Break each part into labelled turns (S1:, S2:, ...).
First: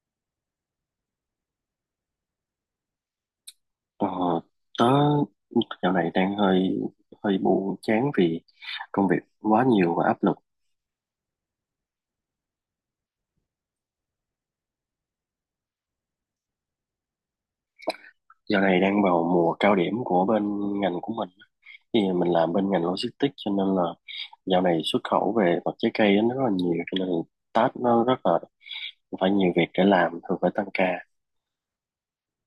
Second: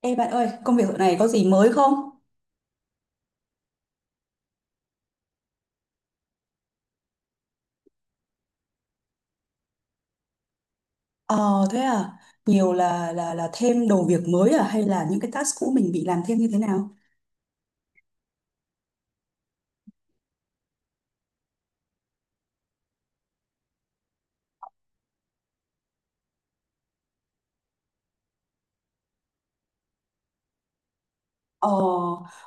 S1: Ê bạn ơi, công việc dạo này có gì mới không?
S2: Ờ, tớ dạo này đang hơi hơi buồn chán vì công việc quá nhiều và áp lực.
S1: Ờ thế à, nhiều là thêm đồ việc mới à hay là những cái task cũ mình bị làm thêm như thế nào?
S2: Dạo này đang vào mùa cao điểm của bên ngành của mình. Thì mình làm bên ngành logistics cho nên là dạo này xuất khẩu về vật trái cây nó rất là nhiều, cho nên là task nó rất là phải nhiều việc để làm, thường phải tăng ca.
S1: Ờ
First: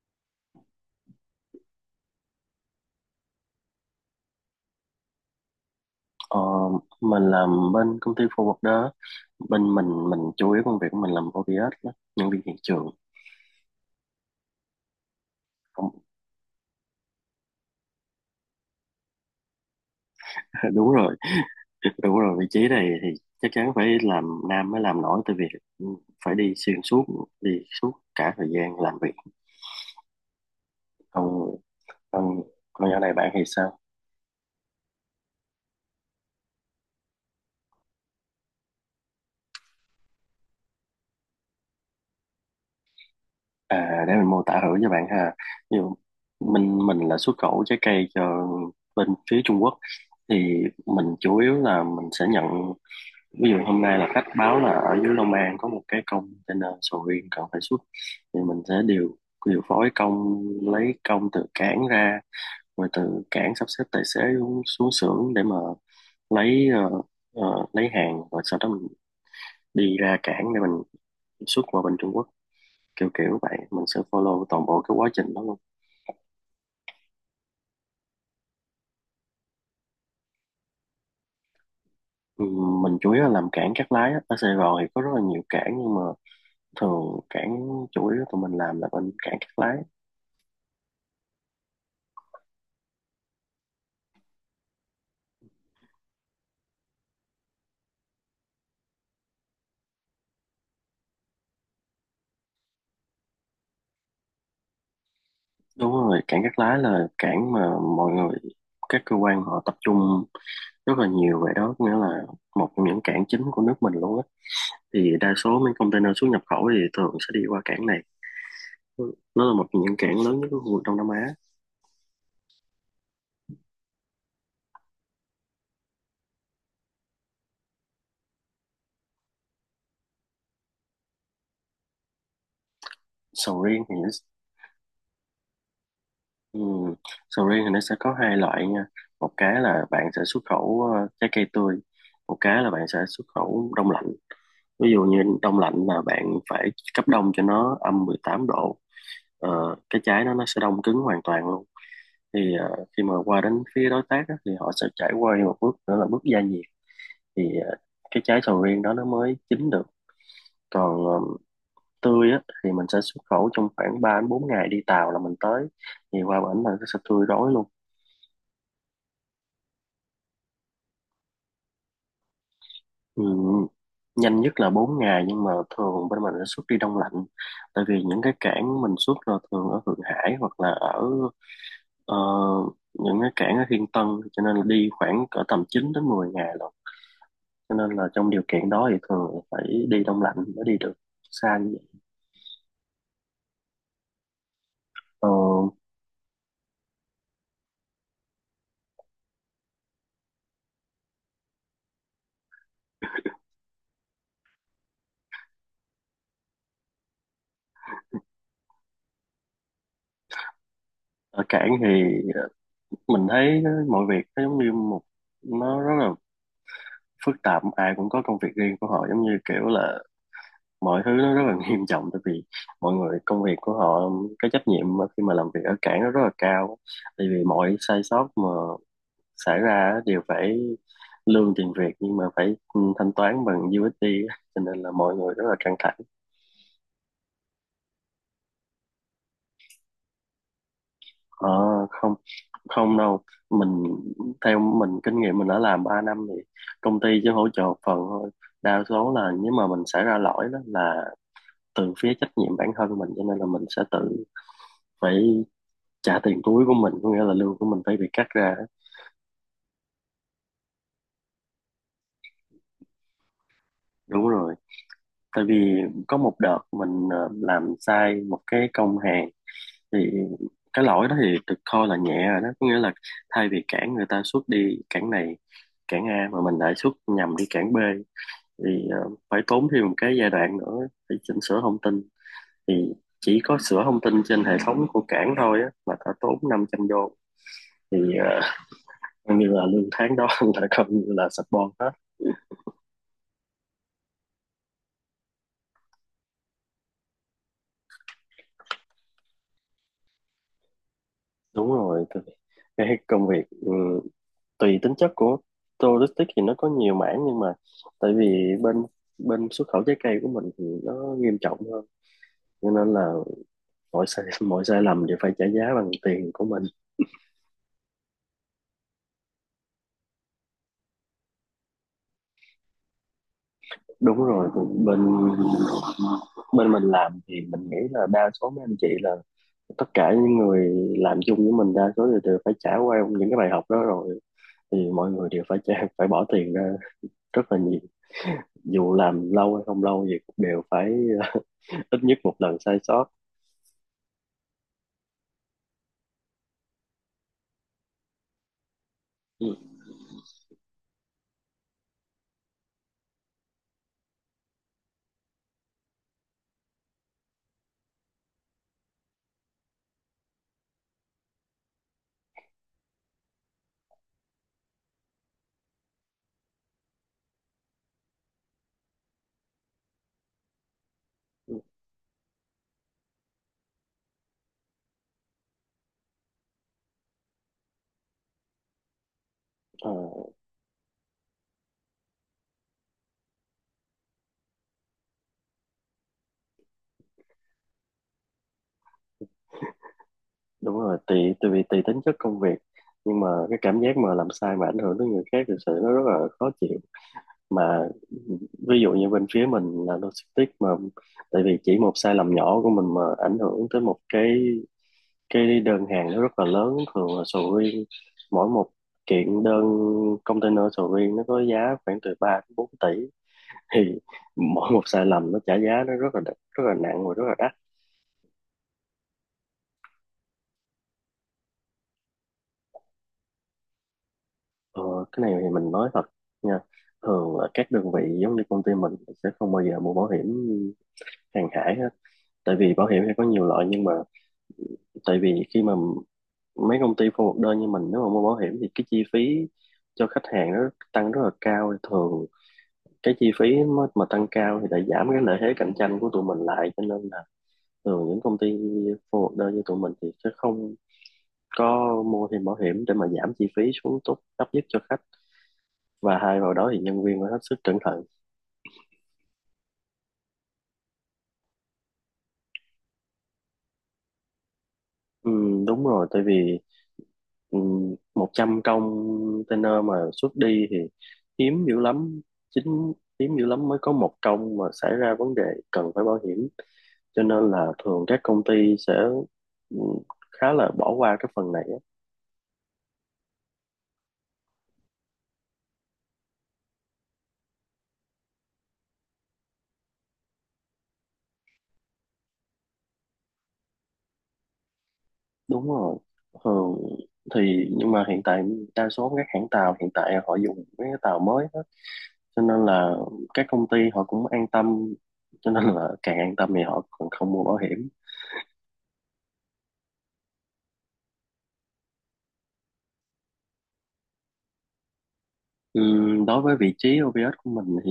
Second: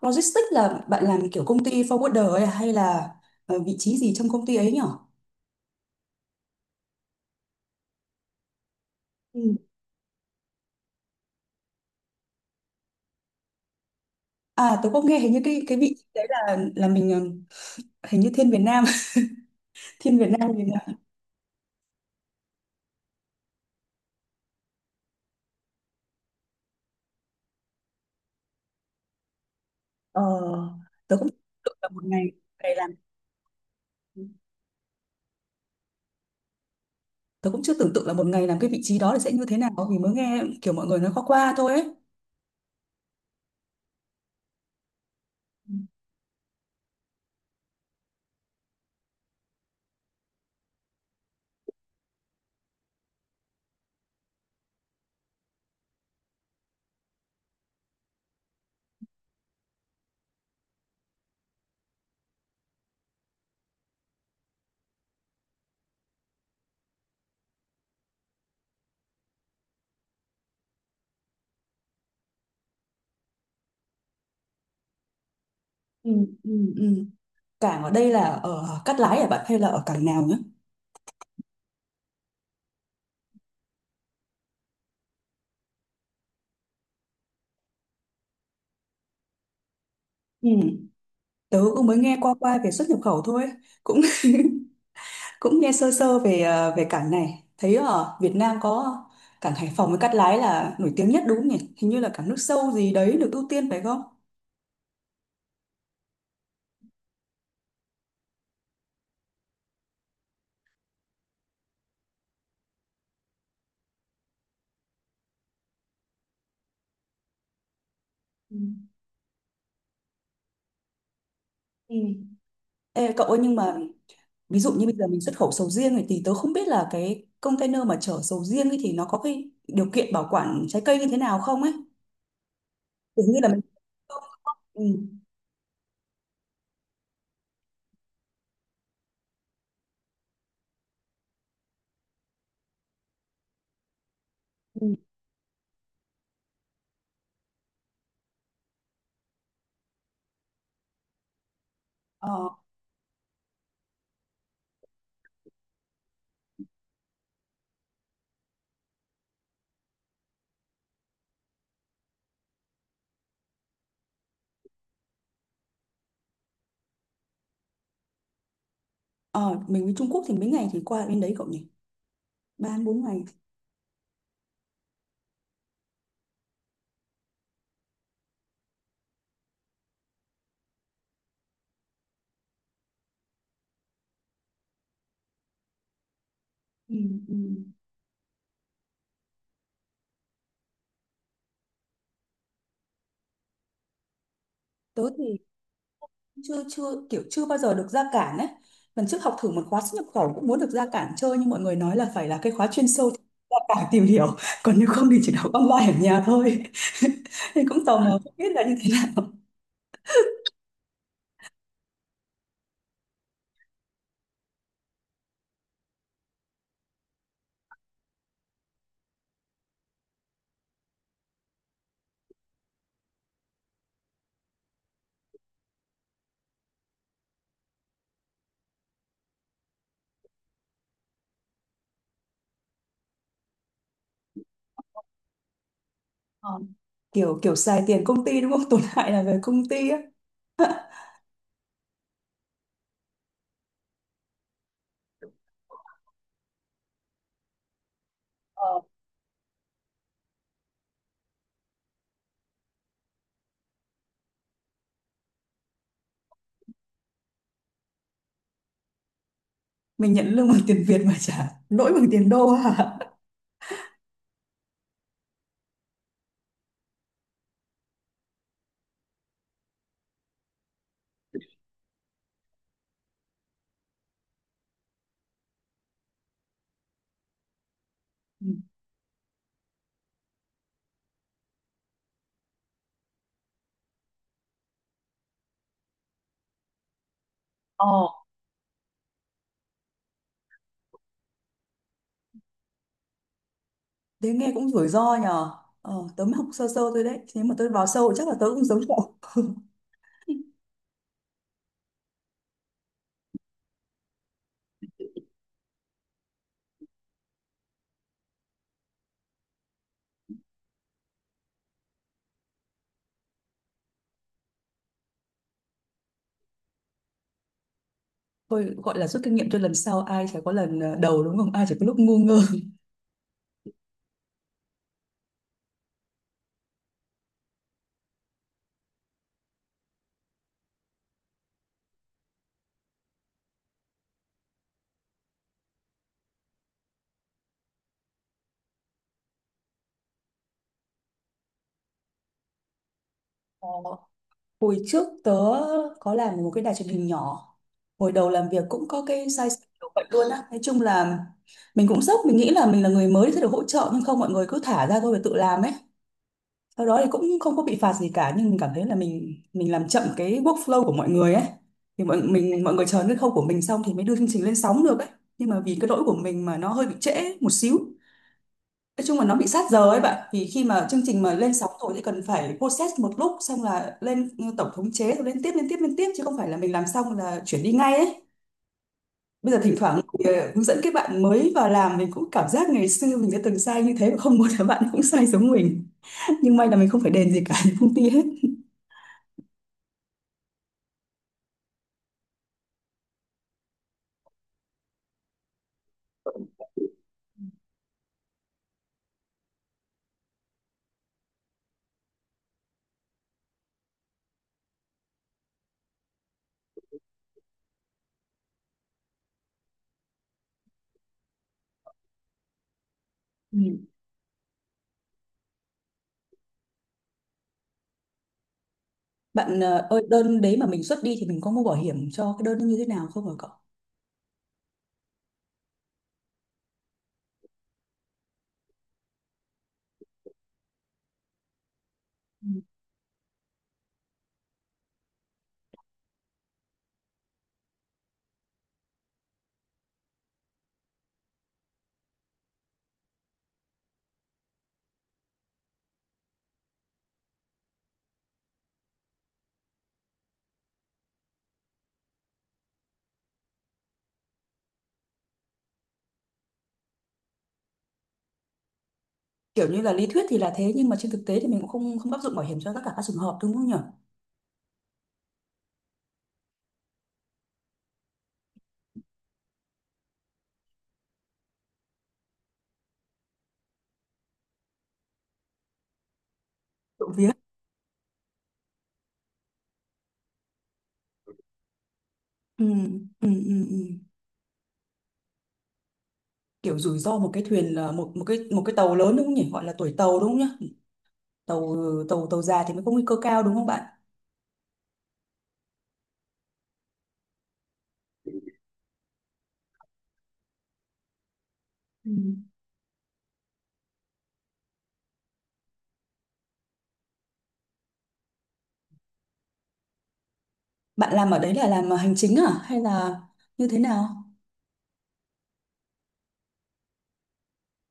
S1: Logistics là bạn làm kiểu công ty forwarder ấy à, hay là vị trí gì trong công ty ấy nhở?
S2: Ờ, mình làm bên công ty forwarder á.
S1: Ừ.
S2: Bên mình chủ yếu công việc của mình làm ODS đó, nhân viên hiện trường.
S1: À tôi có nghe hình như cái vị
S2: Không-
S1: trí đấy là mình, hình như thiên Việt Nam, thiên Việt Nam mình.
S2: Đúng rồi. Đúng rồi, vị trí này thì chắc chắn phải làm nam mới làm nổi, tại vì phải đi xuyên suốt, đi suốt cả thời gian làm việc.
S1: Ờ, tôi cũng tưởng
S2: còn
S1: tượng là một ngày,
S2: còn
S1: ngày
S2: còn
S1: làm
S2: nhỏ này bạn thì sao?
S1: tôi cũng chưa tưởng tượng là một ngày làm cái vị trí đó thì sẽ như thế nào, vì mới nghe kiểu mọi người nói qua qua thôi ấy.
S2: À, để mình mô tả thử cho bạn ha. Ví dụ mình là xuất khẩu trái cây cho bên phía Trung Quốc, thì mình chủ yếu là mình sẽ nhận. Ví dụ hôm nay là khách báo là ở dưới Long An có một cái container sầu riêng cần phải xuất, thì mình sẽ điều điều phối công, lấy công từ cảng ra, rồi từ cảng sắp xếp tài xế xuống xưởng để mà lấy lấy hàng, rồi sau đó mình đi ra cảng để mình xuất qua bên Trung Quốc. Kiểu kiểu vậy, mình sẽ follow toàn bộ cái quá trình đó luôn.
S1: Ừ, ừ, ừ. Cảng ở đây là ở Cát Lái hả bạn, hay là ở cảng nào nữa?
S2: Ừ, mình chủ yếu là làm cảng Cát Lái á. Ở Sài Gòn thì có rất là nhiều cảng nhưng mà thường cảng chủ yếu tụi mình làm là bên cảng Cát Lái.
S1: Ừ. Tớ cũng mới nghe qua qua về xuất nhập khẩu thôi. Cũng cũng nghe sơ sơ về về cảng này. Thấy ở Việt Nam có cảng Hải Phòng với Cát Lái là nổi tiếng nhất đúng không nhỉ? Hình như là cảng nước sâu gì đấy được ưu tiên phải không?
S2: Đúng rồi, cảng Cát Lái là cảng mà mọi người, các cơ quan họ tập trung rất là nhiều về đó, nghĩa là một trong những cảng chính của nước mình luôn á. Thì đa số mấy container xuất nhập khẩu thì thường sẽ đi qua cảng này.
S1: Ừ.
S2: Nó là một trong những cảng lớn nhất của khu vực Đông Nam Á.
S1: Ừ. Ê, cậu ơi, nhưng mà ví dụ như bây giờ mình xuất khẩu sầu riêng này, thì tớ không biết là cái container mà chở sầu riêng ấy thì nó có cái điều kiện bảo quản trái cây như thế nào không ấy. Kiểu như là mình,
S2: Sầu riêng thì nó,
S1: ừ.
S2: ừm, sầu riêng thì nó sẽ có hai loại nha. Một cái là bạn sẽ xuất khẩu trái cây tươi, một cái là bạn sẽ xuất khẩu đông lạnh. Ví
S1: Ừ.
S2: dụ như đông lạnh là bạn phải cấp đông cho nó âm 18 độ. Ờ, cái trái nó sẽ đông cứng hoàn toàn luôn.
S1: Ờ.
S2: Thì khi mà qua đến phía đối tác á, thì họ sẽ trải qua một bước nữa là bước gia nhiệt. Thì cái trái sầu riêng đó nó mới chín được. Còn tươi á, thì mình sẽ xuất khẩu trong khoảng 3 đến 4 ngày đi tàu là mình tới. Thì qua bển mình sẽ tươi đói luôn.
S1: Ờ, mình với Trung Quốc thì mấy ngày thì qua bên đấy cậu nhỉ? Ba bốn
S2: Ừ.
S1: ngày.
S2: Nhanh nhất là 4 ngày nhưng mà thường bên mình sẽ xuất đi đông lạnh, tại vì những cái cảng mình xuất là thường ở Thượng Hải hoặc là ở ờ, những cái cảng ở Thiên Tân, cho nên là đi khoảng cỡ tầm 9 đến 10 ngày rồi.
S1: Ừ, ừ.
S2: Cho nên là trong điều kiện đó thì thường là phải đi đông lạnh mới đi được xa như vậy.
S1: Tớ
S2: Ờ,
S1: thì chưa chưa kiểu chưa bao giờ được ra cảng ấy. Lần trước học thử một khóa xuất nhập khẩu cũng muốn được ra cảng chơi, nhưng mọi người nói là phải là cái khóa chuyên sâu thì ra cảng tìm hiểu, còn nếu không thì chỉ đọc online ở nhà thôi. Thì cũng tò mò không biết là như thế nào.
S2: ở cảng thì mình thấy mọi việc nó giống như một, nó rất là phức tạp. Ai cũng có công việc riêng của họ, giống như kiểu là mọi thứ nó rất là nghiêm trọng. Tại vì mọi người, công việc của họ, cái trách nhiệm mà khi mà làm việc ở cảng nó rất là cao. Tại vì mọi sai sót mà xảy ra á đều phải lương tiền Việt nhưng mà phải thanh toán bằng USD á. Cho nên là mọi người rất là căng thẳng.
S1: Kiểu kiểu xài tiền công ty đúng không? Tổn hại là về công ty á.
S2: Ờ, không không đâu. Mình, theo mình kinh nghiệm mình đã làm 3 năm thì công ty chỉ hỗ trợ một phần thôi. Đa số là nếu mà mình xảy ra lỗi đó là từ phía trách nhiệm bản thân mình, cho nên là mình sẽ tự phải trả tiền túi của mình, có nghĩa là lương của mình phải bị cắt ra.
S1: Mình nhận lương bằng tiền Việt mà trả lỗi bằng tiền đô à.
S2: Đúng rồi, tại vì có một đợt mình làm sai một cái công hàng. Thì cái lỗi đó thì được coi là nhẹ rồi đó, có nghĩa là thay vì cản người ta xuất đi cản này, cản A mà mình lại xuất nhầm đi cản B,
S1: Ừ.
S2: thì phải tốn thêm một cái giai đoạn nữa để chỉnh sửa thông tin. Thì chỉ có sửa thông tin trên hệ thống của cảng thôi á, là đã tốn 500 đô. Thì
S1: Ờ,
S2: như là lương tháng đó là coi như là support hết.
S1: thế nghe cũng rủi ro nhờ. Tớ mới học sơ sơ thôi đấy, nếu mà tớ vào sâu chắc là tớ cũng giống cậu.
S2: Đúng rồi, cái công việc tùy tính chất của logistics thì nó có nhiều mảng nhưng mà tại vì bên bên xuất khẩu trái cây của mình thì nó nghiêm trọng hơn, cho nên là mọi sai lầm đều phải trả giá bằng tiền của mình.
S1: Thôi gọi là rút kinh nghiệm cho lần sau, ai chả có lần đầu, đúng không, ai chả có lúc ngu ngơ.
S2: Đúng rồi, bên bên mình làm thì mình nghĩ là đa số mấy anh chị là tất cả những người làm chung với mình đa số đều phải trải qua những cái bài học đó rồi. Thì mọi người đều phải trả, phải bỏ tiền ra rất là nhiều, dù làm lâu hay không lâu gì cũng đều phải ít nhất một lần sai sót.
S1: Ờ, hồi trước tớ có làm một cái đài truyền hình nhỏ, hồi đầu làm việc cũng có cái sai
S2: Ừ.
S1: sót kiểu vậy luôn á. Nói chung là mình cũng sốc, mình nghĩ là mình là người mới sẽ được hỗ trợ, nhưng không, mọi người cứ thả ra thôi và tự làm ấy. Sau đó thì cũng không có bị phạt gì cả, nhưng mình cảm thấy là mình làm chậm cái workflow của mọi người ấy, thì mọi người chờ cái khâu của mình xong thì mới đưa chương trình lên sóng được ấy, nhưng mà vì cái lỗi của mình mà nó hơi bị trễ một xíu. Nói chung là nó bị sát giờ ấy bạn, vì khi mà chương trình mà lên sóng rồi thì cần phải process một lúc xong là lên tổng thống chế, rồi lên tiếp lên tiếp lên tiếp, chứ không phải là mình làm xong là chuyển đi ngay ấy. Bây giờ thỉnh
S2: Ờ,
S1: thoảng thì, hướng dẫn các bạn mới vào làm, mình cũng cảm giác ngày xưa mình đã từng sai như thế và không muốn là bạn cũng sai giống mình. Nhưng may là mình không phải đền gì cả công ty hết.
S2: đúng rồi, tùy tùy tùy tính chất công việc. Nhưng mà cái cảm giác mà làm sai mà ảnh hưởng tới người khác thực sự nó rất là khó chịu. Mà ví dụ như bên phía mình là logistics mà, tại vì chỉ một sai lầm nhỏ của mình mà ảnh hưởng tới một cái đơn hàng nó rất là lớn, thường là sầu riêng. Mỗi một kiện đơn container sầu riêng nó có giá khoảng từ 3 đến 4 tỷ.
S1: Ừ.
S2: Thì mỗi một sai lầm nó trả giá nó rất là rất là nặng và rất là đắt.
S1: Bạn ơi, đơn đấy mà mình xuất đi thì mình có mua bảo hiểm cho cái đơn nó như thế nào không hả cậu?
S2: Ờ, cái này thì mình nói thật nha. Thường là các đơn vị giống như công ty mình sẽ không bao giờ mua bảo hiểm hàng hải hết. Tại vì bảo hiểm thì có nhiều loại, nhưng mà tại vì khi mà mấy công ty forward đơn như mình, nếu mà mua bảo hiểm thì cái chi phí cho khách hàng nó tăng rất là cao. Thì thường cái chi phí mà tăng cao thì lại giảm cái lợi thế cạnh tranh của tụi mình lại, cho nên là thường những công ty forward đơn như tụi mình thì sẽ không có mua thêm bảo hiểm, để mà giảm chi phí xuống tốt thấp nhất cho khách, và hai vào đó thì nhân viên phải hết sức cẩn thận.
S1: Kiểu như là lý thuyết thì là thế, nhưng mà trên thực tế thì mình cũng không không áp dụng bảo hiểm cho tất cả các trường hợp đúng không nhỉ?
S2: Đúng rồi, tại vì 100 container mà xuất đi thì hiếm dữ lắm, chính hiếm dữ lắm mới có một công mà xảy ra vấn đề cần phải bảo hiểm.
S1: Trộm
S2: Cho
S1: vía.
S2: nên là thường các công ty sẽ ừm, khá là bỏ qua cái phần này á.
S1: Ừ, ừ, ừ, ừ. Kiểu rủi ro một cái thuyền là một một cái, một cái tàu lớn đúng không nhỉ? Gọi là tuổi tàu đúng không nhỉ? Tàu, tàu già thì mới có nguy cơ cao đúng không bạn?
S2: Đúng rồi, thường thì nhưng mà hiện tại đa số các hãng tàu hiện tại họ dùng mấy cái tàu mới á,
S1: Ừ.
S2: cho nên là các công ty họ cũng an tâm, cho nên là càng an tâm thì họ còn không mua bảo hiểm.
S1: Bạn làm ở đấy là làm hành chính à, hay là như thế nào?
S2: Đối với vị trí OVS của mình thì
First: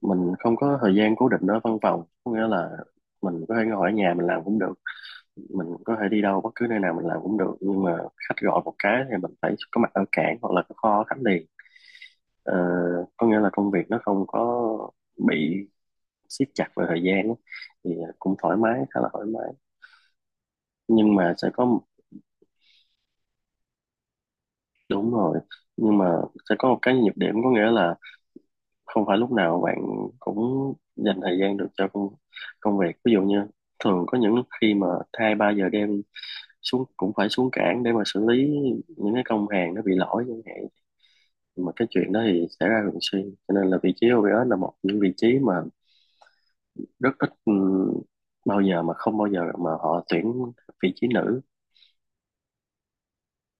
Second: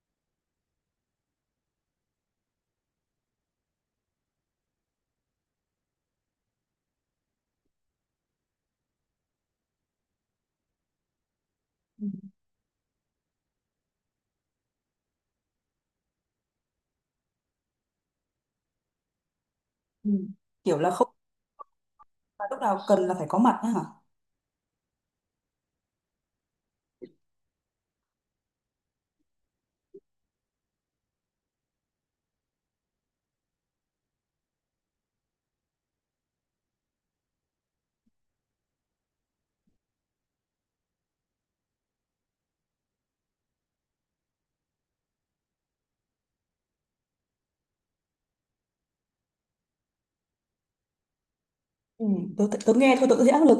S2: mình không có thời gian cố định ở văn phòng, có nghĩa là mình có thể ngồi ở nhà mình làm cũng được, mình có thể đi đâu bất cứ nơi nào mình làm cũng được, nhưng mà khách gọi một cái thì mình phải có mặt ở cảng hoặc là có kho ở khách liền.
S1: Ừ.
S2: Ờ, có nghĩa là công việc nó không có bị siết chặt về thời gian á. Thì cũng thoải mái, khá là thoải mái.
S1: Ừ. Kiểu là không
S2: Nhưng mà sẽ có.
S1: là lúc nào cần là phải có mặt á hả?
S2: Đúng rồi, nhưng mà sẽ có một cái nhược điểm, có nghĩa là không phải lúc nào bạn cũng dành thời gian được cho công việc. Ví dụ như thường có những lúc khi mà 2 3 giờ đêm xuống cũng phải xuống cảng để mà xử lý những cái công hàng nó bị lỗi chẳng hạn. Mà cái chuyện đó thì xảy ra thường xuyên. Cho nên là vị trí OBS là một những vị trí mà rất ít, bao giờ mà không bao giờ mà họ tuyển vị trí nữ.
S1: Ừ, tôi nghe thôi tôi cũng thấy áp lực.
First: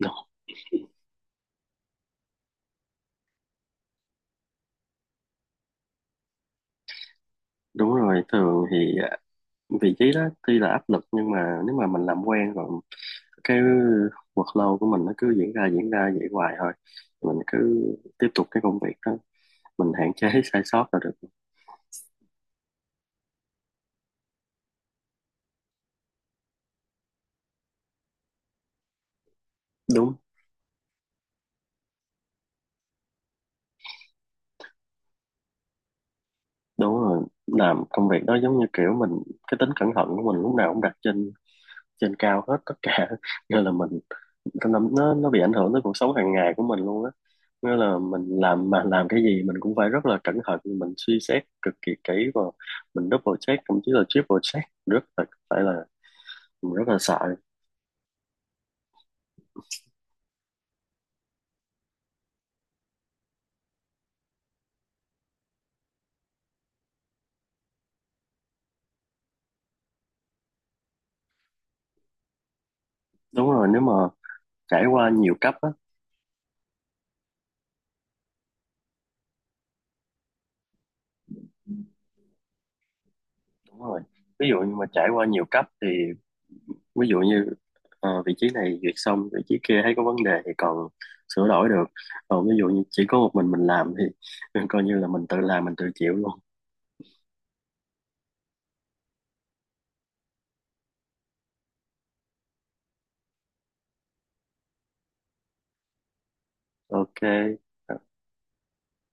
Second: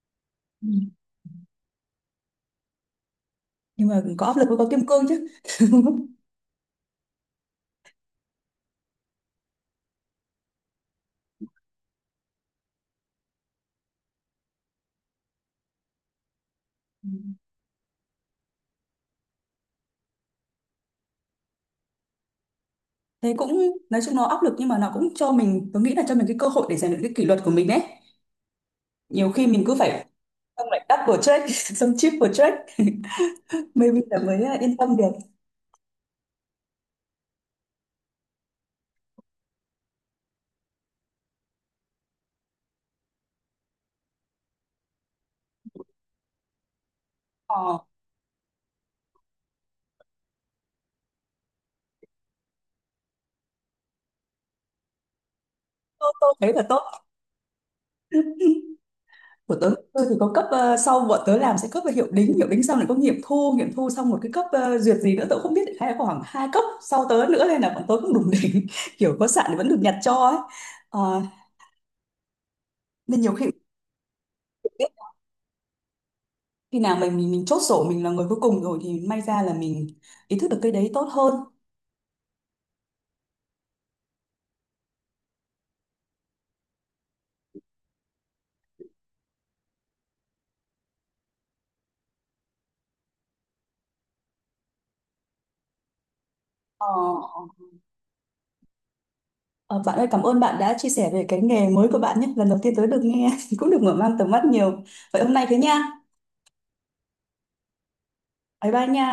S2: Đúng
S1: Ừ. Nhưng mà có áp lực mới có kim cương chứ.
S2: đúng rồi, thường thì vị trí đó tuy là áp lực nhưng mà nếu mà mình làm quen rồi, cái workload của mình nó cứ diễn ra vậy hoài thôi.
S1: Ừ.
S2: Mình cứ tiếp tục cái công việc đó, mình hạn chế sai sót là được.
S1: Thế cũng nói chung nó áp lực, nhưng mà nó cũng cho mình, tôi nghĩ là cho mình cái cơ hội để rèn luyện cái kỷ luật của mình đấy. Nhiều khi mình cứ phải,
S2: đúng
S1: xong lại double check xong triple check, maybe là mới, yên tâm được.
S2: đúng rồi, làm công việc đó giống như kiểu mình cái tính cẩn thận của mình lúc nào cũng đặt trên trên cao hết tất cả, nên là mình nó bị ảnh hưởng tới cuộc sống hàng ngày của mình luôn á. Nghĩa
S1: Ờ,
S2: là mình làm mà làm cái gì mình cũng phải rất là cẩn thận, mình suy xét cực kỳ kỹ và mình double check thậm chí là triple check, rất là phải là
S1: tôi thấy là
S2: mình rất là
S1: tốt.
S2: sợ.
S1: Của tớ, tôi thì có cấp, sau bọn tớ làm sẽ cấp về hiệu đính, hiệu đính xong lại có nghiệm thu, nghiệm thu xong một cái cấp, duyệt gì nữa tớ cũng không biết, hay là khoảng hai cấp sau tớ nữa, nên là bọn tớ cũng đủ đỉnh. Kiểu có sạn thì vẫn được nhặt cho ấy. Ờ, nên nhiều khi
S2: Đúng rồi, nếu mà trải qua nhiều cấp á.
S1: khi nào mình chốt sổ, mình là người cuối cùng rồi thì may ra là mình ý thức được cái đấy tốt hơn.
S2: Đúng rồi. Ví dụ như mà trải qua nhiều cấp thì ví dụ như vị trí này duyệt xong vị trí kia thấy có vấn đề thì còn sửa đổi được. Còn ví dụ như chỉ có một mình làm thì coi như là mình tự làm mình tự chịu luôn.
S1: Ờ, ờ, bạn ơi, cảm ơn bạn đã chia sẻ về cái nghề mới của bạn nhé, lần đầu tiên tới được nghe cũng được mở mang tầm mắt nhiều. Vậy hôm nay thế nha,
S2: Ok. Ờ.
S1: bye bye nha.